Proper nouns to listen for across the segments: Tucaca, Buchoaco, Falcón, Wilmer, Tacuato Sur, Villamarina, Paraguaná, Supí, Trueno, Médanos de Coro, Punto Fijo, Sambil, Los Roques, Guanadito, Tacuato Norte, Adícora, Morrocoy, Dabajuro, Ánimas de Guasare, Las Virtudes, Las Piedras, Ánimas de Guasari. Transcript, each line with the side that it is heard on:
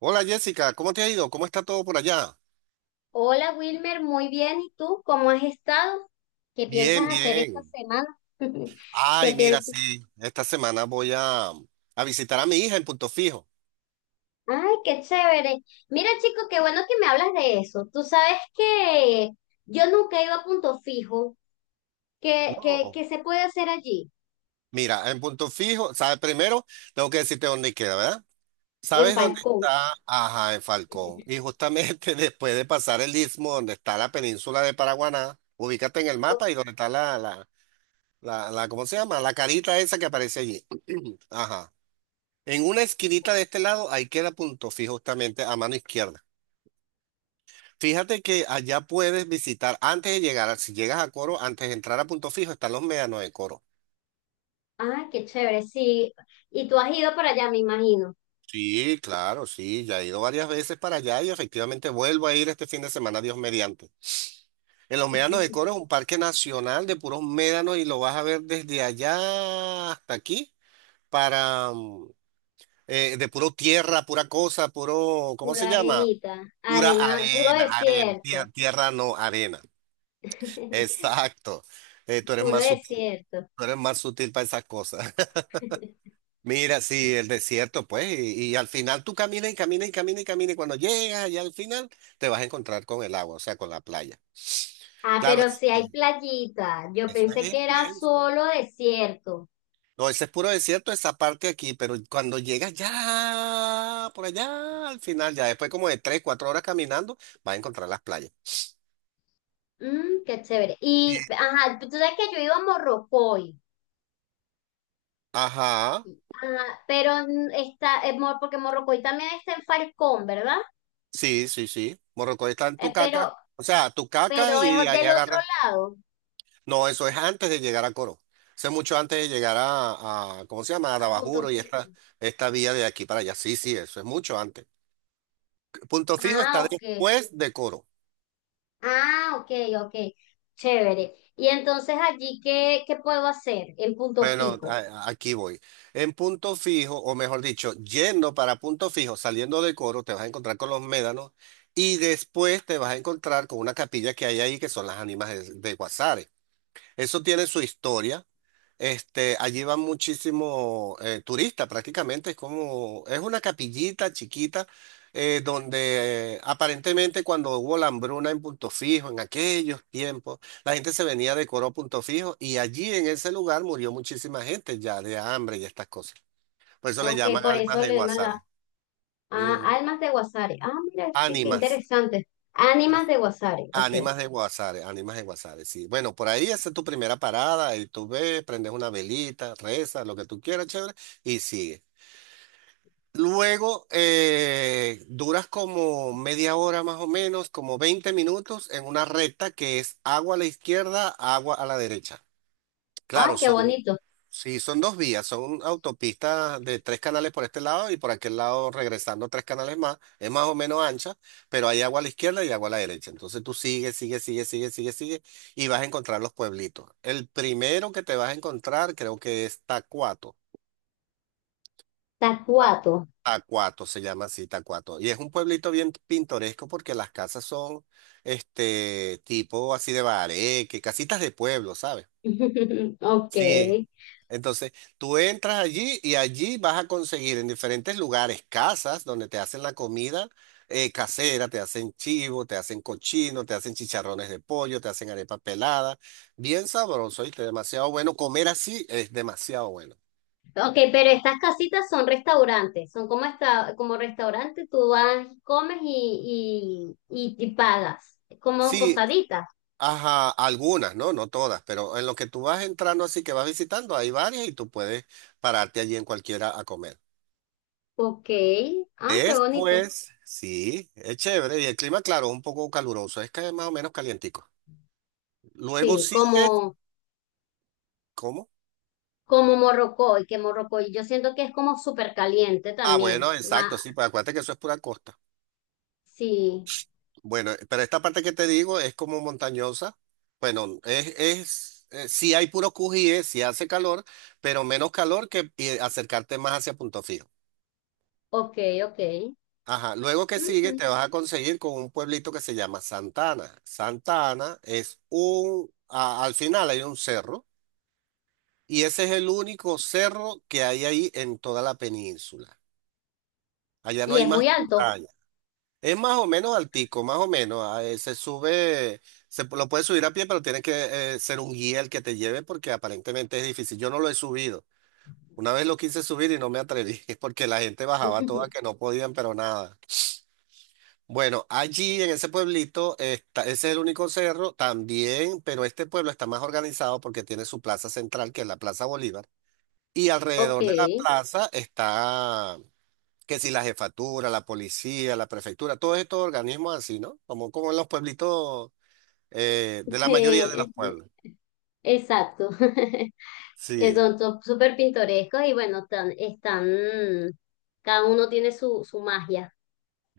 right: Hola Jessica, ¿cómo te ha ido? ¿Cómo está todo por allá?
left: Hola Wilmer, muy bien. ¿Y tú cómo has estado? ¿Qué
right: Bien,
left: piensas hacer esta
right: bien.
left: semana? ¿Qué
right: Ay, mira,
left: piensas?
right: sí, esta semana voy a visitar a mi hija en Punto Fijo.
left: Ay, qué chévere. Mira, chico, qué bueno que me hablas de eso. Tú sabes que yo nunca he ido a Punto Fijo. ¿Qué, qué,
right: No,
left: qué se puede hacer allí?
right: mira, en Punto Fijo, ¿sabes? Primero tengo que decirte dónde queda, ¿verdad?
left: En
right: ¿Sabes dónde
left: Falcón.
right: está? Ajá, en Falcón. Y justamente después de pasar el istmo, donde está la península de Paraguaná, ubícate en el
left: Oh,
right: mapa y donde está la, ¿cómo se llama? La carita esa que aparece allí. Ajá. En una esquinita de este lado, ahí queda Punto Fijo justamente a mano izquierda. Fíjate que allá puedes visitar antes de llegar, si llegas a Coro, antes de entrar a Punto Fijo, están los médanos de Coro.
left: ah, qué chévere, sí. Y tú has ido para allá, me imagino.
right: Sí, claro, sí, ya he ido varias veces para allá y efectivamente vuelvo a ir este fin de semana, Dios mediante. En los médanos de Coro es un parque nacional de puros médanos y lo vas a ver desde allá hasta aquí, para de puro tierra, pura cosa, puro, ¿cómo se
left: Pura
right: llama?
left: arenita,
right: Pura
left: arena, puro
right: arena, arena,
left: desierto.
right: tierra, tierra no, arena. Exacto. Tú eres
left: Puro
right: más sutil,
left: desierto.
right: tú eres más sutil para esas cosas. Mira, sí, el desierto, pues, y al final tú caminas y caminas y caminas y caminas, y cuando llegas allá al final te vas a encontrar con el agua, o sea, con la playa.
left: Ah,
right: Claro,
left: pero sí hay playita. Yo
right: eso
left: pensé
right: es
left: que era
right: inmenso.
left: solo desierto.
right: No, ese es puro desierto, esa parte aquí, pero cuando llegas ya, por allá, al final, ya después como de tres, cuatro horas caminando, vas a encontrar las playas.
left: Mm, qué chévere. Y, ajá, tú sabes que yo iba a Morrocoy.
right: Ajá,
left: Ajá, pero porque Morrocoy también está en Falcón, ¿verdad?
right: sí, sí, sí. Morrocoy está en
left: Eh,
right: Tucaca,
left: pero,
right: o sea, Tucaca
left: pero es
right: y ahí
left: del otro
right: agarras.
left: lado,
right: No, eso es antes de llegar a Coro. Eso es mucho antes de llegar a, ¿cómo se llama? A
left: a Punto
right: Dabajuro y esta,
left: Fijo.
right: esta vía de aquí para allá. Sí, sí, eso es mucho antes. Punto Fijo
left: Ah,
right: está
left: ok.
right: después de Coro.
left: Ah, ok, ok. Chévere. Y entonces allí, ¿qué puedo hacer en Punto
right: Bueno,
left: Fijo?
right: aquí voy. En Punto Fijo, o mejor dicho, yendo para Punto Fijo, saliendo de Coro, te vas a encontrar con los médanos y después te vas a encontrar con una capilla que hay ahí que son las ánimas de Guasare. Eso tiene su historia. Este, allí van muchísimos turistas, prácticamente es como, es una capillita chiquita, donde aparentemente cuando hubo la hambruna en Punto Fijo, en aquellos tiempos, la gente se venía de Coro a Punto Fijo y allí en ese lugar murió muchísima gente ya de hambre y estas cosas. Por eso le
left: Ok,
right: llaman
left: por
right: ánimas
left: eso
right: de
left: le llaman la...
right: Guasare.
left: Ah,
right: Ujú.
left: almas de Guasari. Ah, mira, sí, qué
right: Ánimas.
left: interesante. Ánimas
right: Las
left: de Guasari, ok.
right: Ánimas de Guasare, sí. Bueno, por ahí esa es tu primera parada, y tú ves, prendes una velita, rezas, lo que tú quieras, chévere, y sigue. Luego duras como media hora más o menos, como 20 minutos en una recta que es agua a la izquierda, agua a la derecha.
left: Ay,
right: Claro,
left: qué
right: son,
left: bonito.
right: sí, son dos vías, son autopistas de tres canales por este lado y por aquel lado regresando tres canales más. Es más o menos ancha, pero hay agua a la izquierda y agua a la derecha. Entonces tú sigues y vas a encontrar los pueblitos. El primero que te vas a encontrar creo que es Tacuato.
left: Tacuato.
right: Tacuato se llama así, Tacuato. Y es un pueblito bien pintoresco porque las casas son este tipo así de bareque, casitas de pueblo, ¿sabes?
left: Ok.
right: Sí. Entonces, tú entras allí y allí vas a conseguir en diferentes lugares casas donde te hacen la comida casera, te hacen chivo, te hacen cochino, te hacen chicharrones de pollo, te hacen arepa pelada. Bien sabroso, ¿viste? Demasiado bueno. Comer así es demasiado bueno.
left: Ok, pero estas casitas son restaurantes, son como esta, como restaurante, tú vas, comes y pagas, como
right: Sí,
left: posaditas.
right: ajá, algunas, ¿no? No todas, pero en lo que tú vas entrando así que vas visitando, hay varias y tú puedes pararte allí en cualquiera a comer.
left: Ok. Ah, qué bonito.
right: Después, sí, es chévere y el clima, claro, es un poco caluroso, es que es más o menos calientico. Luego
left: Sí,
right: sigues,
left: como,
right: ¿cómo?
left: como Morrocoy, que Morrocoy, yo siento que es como súper caliente
right: Ah,
left: también.
right: bueno,
left: Ma,
right: exacto, sí, pues acuérdate que eso es pura costa.
left: sí,
right: Bueno, pero esta parte que te digo es como montañosa. Bueno, sí hay puros cujíes, sí hace calor, pero menos calor que acercarte más hacia Punto Fijo.
left: ok, ok.
right: Ajá, luego que
left: Ujú.
right: sigue te vas a conseguir con un pueblito que se llama Santana. Santana es un, al final hay un cerro y ese es el único cerro que hay ahí en toda la península. Allá no
left: Y
right: hay
left: es
right: más
left: muy alto.
right: montaña. Es más o menos altico, más o menos. Se sube, lo puedes subir a pie, pero tiene que ser un guía el que te lleve porque aparentemente es difícil. Yo no lo he subido. Una vez lo quise subir y no me atreví porque la gente bajaba toda que no podían, pero nada. Bueno, allí en ese pueblito, está, ese es el único cerro también, pero este pueblo está más organizado porque tiene su plaza central, que es la Plaza Bolívar, y
left: Ok.
right: alrededor de la plaza está, que si la jefatura, la policía, la prefectura, todos estos organismos así, ¿no? Como, como en los pueblitos, de la mayoría de los
left: Sí,
right: pueblos.
left: exacto. que
right: Sí.
left: son to- súper pintorescos y bueno, tan- están, cada uno tiene su, su magia.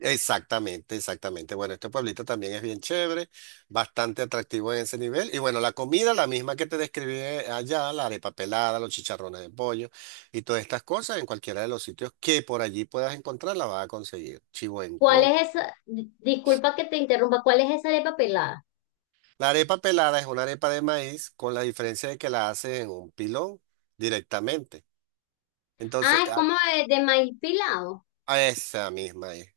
right: Exactamente, exactamente. Bueno, este pueblito también es bien chévere, bastante atractivo en ese nivel. Y bueno, la comida, la misma que te describí allá, la arepa pelada, los chicharrones de pollo y todas estas cosas, en cualquiera de los sitios que por allí puedas encontrar, la vas a conseguir. Chivo en
left: ¿Cuál
right: coco.
left: es esa? Di- Disculpa que te interrumpa, ¿cuál es esa arepa pelada?
right: La arepa pelada es una arepa de maíz con la diferencia de que la haces en un pilón directamente. Entonces,
left: Ah, es
right: a
left: como de maíz pilado.
right: a esa misma es.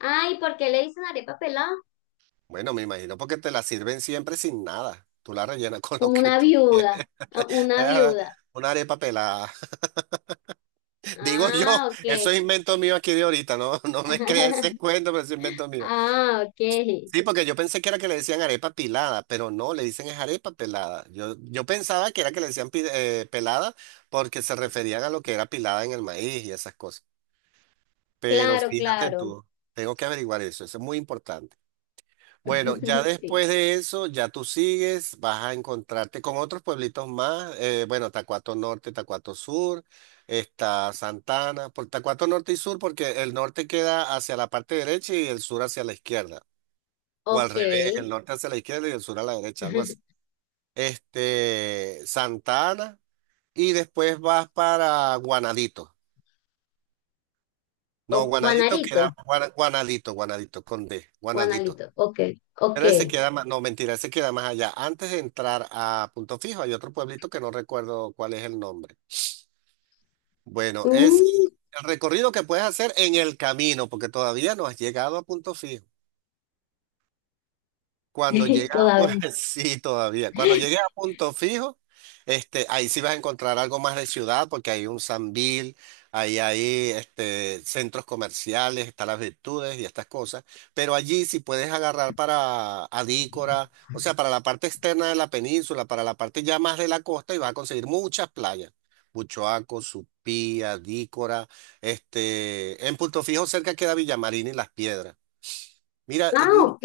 left: Ay, ¿por qué le dicen arepa pelada?
right: Bueno, me imagino porque te la sirven siempre sin nada. Tú la rellenas con lo
left: Como
right: que tú quieras.
left: una
right: Eh,
left: viuda.
right: una arepa pelada. Digo yo,
left: Ah,
right: eso
left: ok.
right: es invento mío aquí de ahorita, no, no me creas ese cuento, pero es invento mío.
left: Ah, ok.
right: Sí, porque yo pensé que era que le decían arepa pilada, pero no, le dicen es arepa pelada. Yo pensaba que era que le decían pelada porque se referían a lo que era pilada en el maíz y esas cosas. Pero
left: Claro,
right: fíjate
left: claro.
right: tú, tengo que averiguar eso, eso es muy importante. Bueno, ya
left: Sí.
right: después de eso, ya tú sigues, vas a encontrarte con otros pueblitos más. Bueno, Tacuato Norte, Tacuato Sur, está Santana, por Tacuato Norte y Sur, porque el norte queda hacia la parte derecha y el sur hacia la izquierda. O al
left: Ok.
right: revés, el norte hacia la izquierda y el sur a la derecha, algo así. Este, Santana, y después vas para Guanadito. No,
left: O
right: Guanadito queda,
left: Juanarito.
right: Guanadito, Guanadito, con D, Guanadito.
left: Juanalito. Ok. Ok.
right: Pero se queda más, no, mentira, se queda más allá. Antes de entrar a Punto Fijo hay otro pueblito que no recuerdo cuál es el nombre. Bueno, es
left: Mm,
right: el recorrido que puedes hacer en el camino, porque todavía no has llegado a Punto Fijo. Cuando llegas a pu-
left: todavía. No.
right: sí, todavía. Cuando llegues a Punto Fijo, este, ahí sí vas a encontrar algo más de ciudad, porque hay un Sambil, ahí hay este, centros comerciales, están las Virtudes y estas cosas. Pero allí sí puedes agarrar para Adícora, o sea, para la parte externa de la península, para la parte ya más de la costa, y vas a conseguir muchas playas. Buchoaco, Supí, Adícora, este, en Punto Fijo cerca queda Villamarina y Las Piedras. Mira,
left: Ah, ok.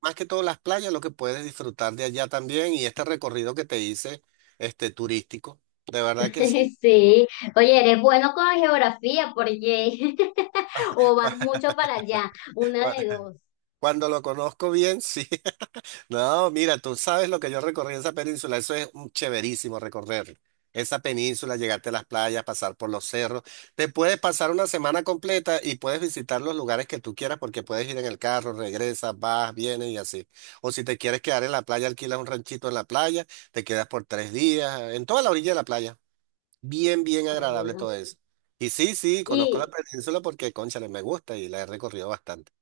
right: más que todo las playas, lo que puedes disfrutar de allá también y este recorrido que te hice, este turístico, de verdad que sí.
left: Sí. Oye, eres bueno con la geografía, porque o vas mucho para allá, una
right: Cuando,
left: de dos.
right: cuando lo conozco bien, sí. No, mira, tú sabes lo que yo recorrí en esa península, eso es un chéverísimo recorrer. Esa península, llegarte a las playas, pasar por los cerros. Te puedes pasar una semana completa y puedes visitar los lugares que tú quieras porque puedes ir en el carro, regresas, vas, vienes y así. O si te quieres quedar en la playa, alquilas un ranchito en la playa, te quedas por 3 días, en toda la orilla de la playa. Bien, bien agradable
left: Bueno.
right: todo eso. Y sí, sí, conozco la
left: Y
right: península porque, cónchale, me gusta y la he recorrido bastante.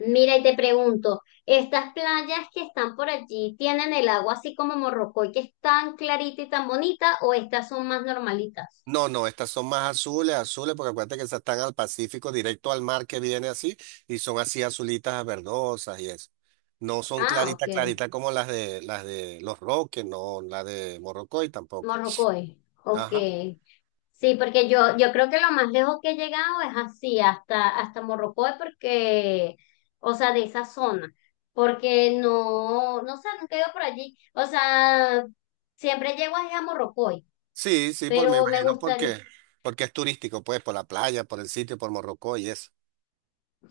left: mira, y te pregunto, ¿estas playas que están por allí tienen el agua así como Morrocoy, que es tan clarita y tan bonita, o estas son más normalitas?
right: No, no, estas son más azules, azules, porque acuérdate que esas están al Pacífico, directo al mar que viene así, y son así azulitas verdosas y eso. No son
left: Ah, ok.
right: claritas, claritas como las de Los Roques, no, la de Morrocoy tampoco.
left: Morrocoy. Ok.
right: Ajá.
left: Sí, porque yo creo que lo más lejos que he llegado es así, hasta, hasta Morrocoy, porque, o sea, de esa zona, porque no sé, nunca he ido por allí. O sea, siempre llego ahí a Morrocoy,
right: Sí, sí, por me
left: pero me
right: imagino
left: gustaría,
right: porque, porque es turístico, pues, por la playa, por el sitio, por Morrocoy y eso.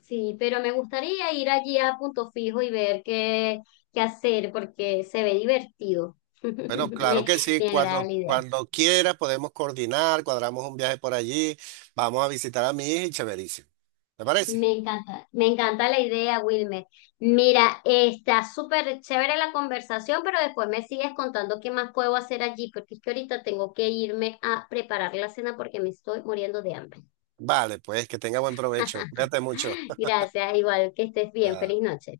left: sí, pero me gustaría ir allí a Punto Fijo y ver qué, qué hacer, porque se ve divertido.
right: Bueno, claro
left: Me,
right: que sí,
left: me agrada la
right: cuando,
left: idea.
right: cuando quiera podemos coordinar, cuadramos un viaje por allí, vamos a visitar a mi hija y chéverísimo. ¿Te parece?
left: Me encanta la idea, Wilmer. Mira, está súper chévere la conversación, pero después me sigues contando qué más puedo hacer allí, porque es que ahorita tengo que irme a preparar la cena porque me estoy muriendo de hambre.
right: Vale, pues que tenga buen provecho. Cuídate mucho.
left: Gracias, igual que estés bien,
right: Ah.
left: feliz noche.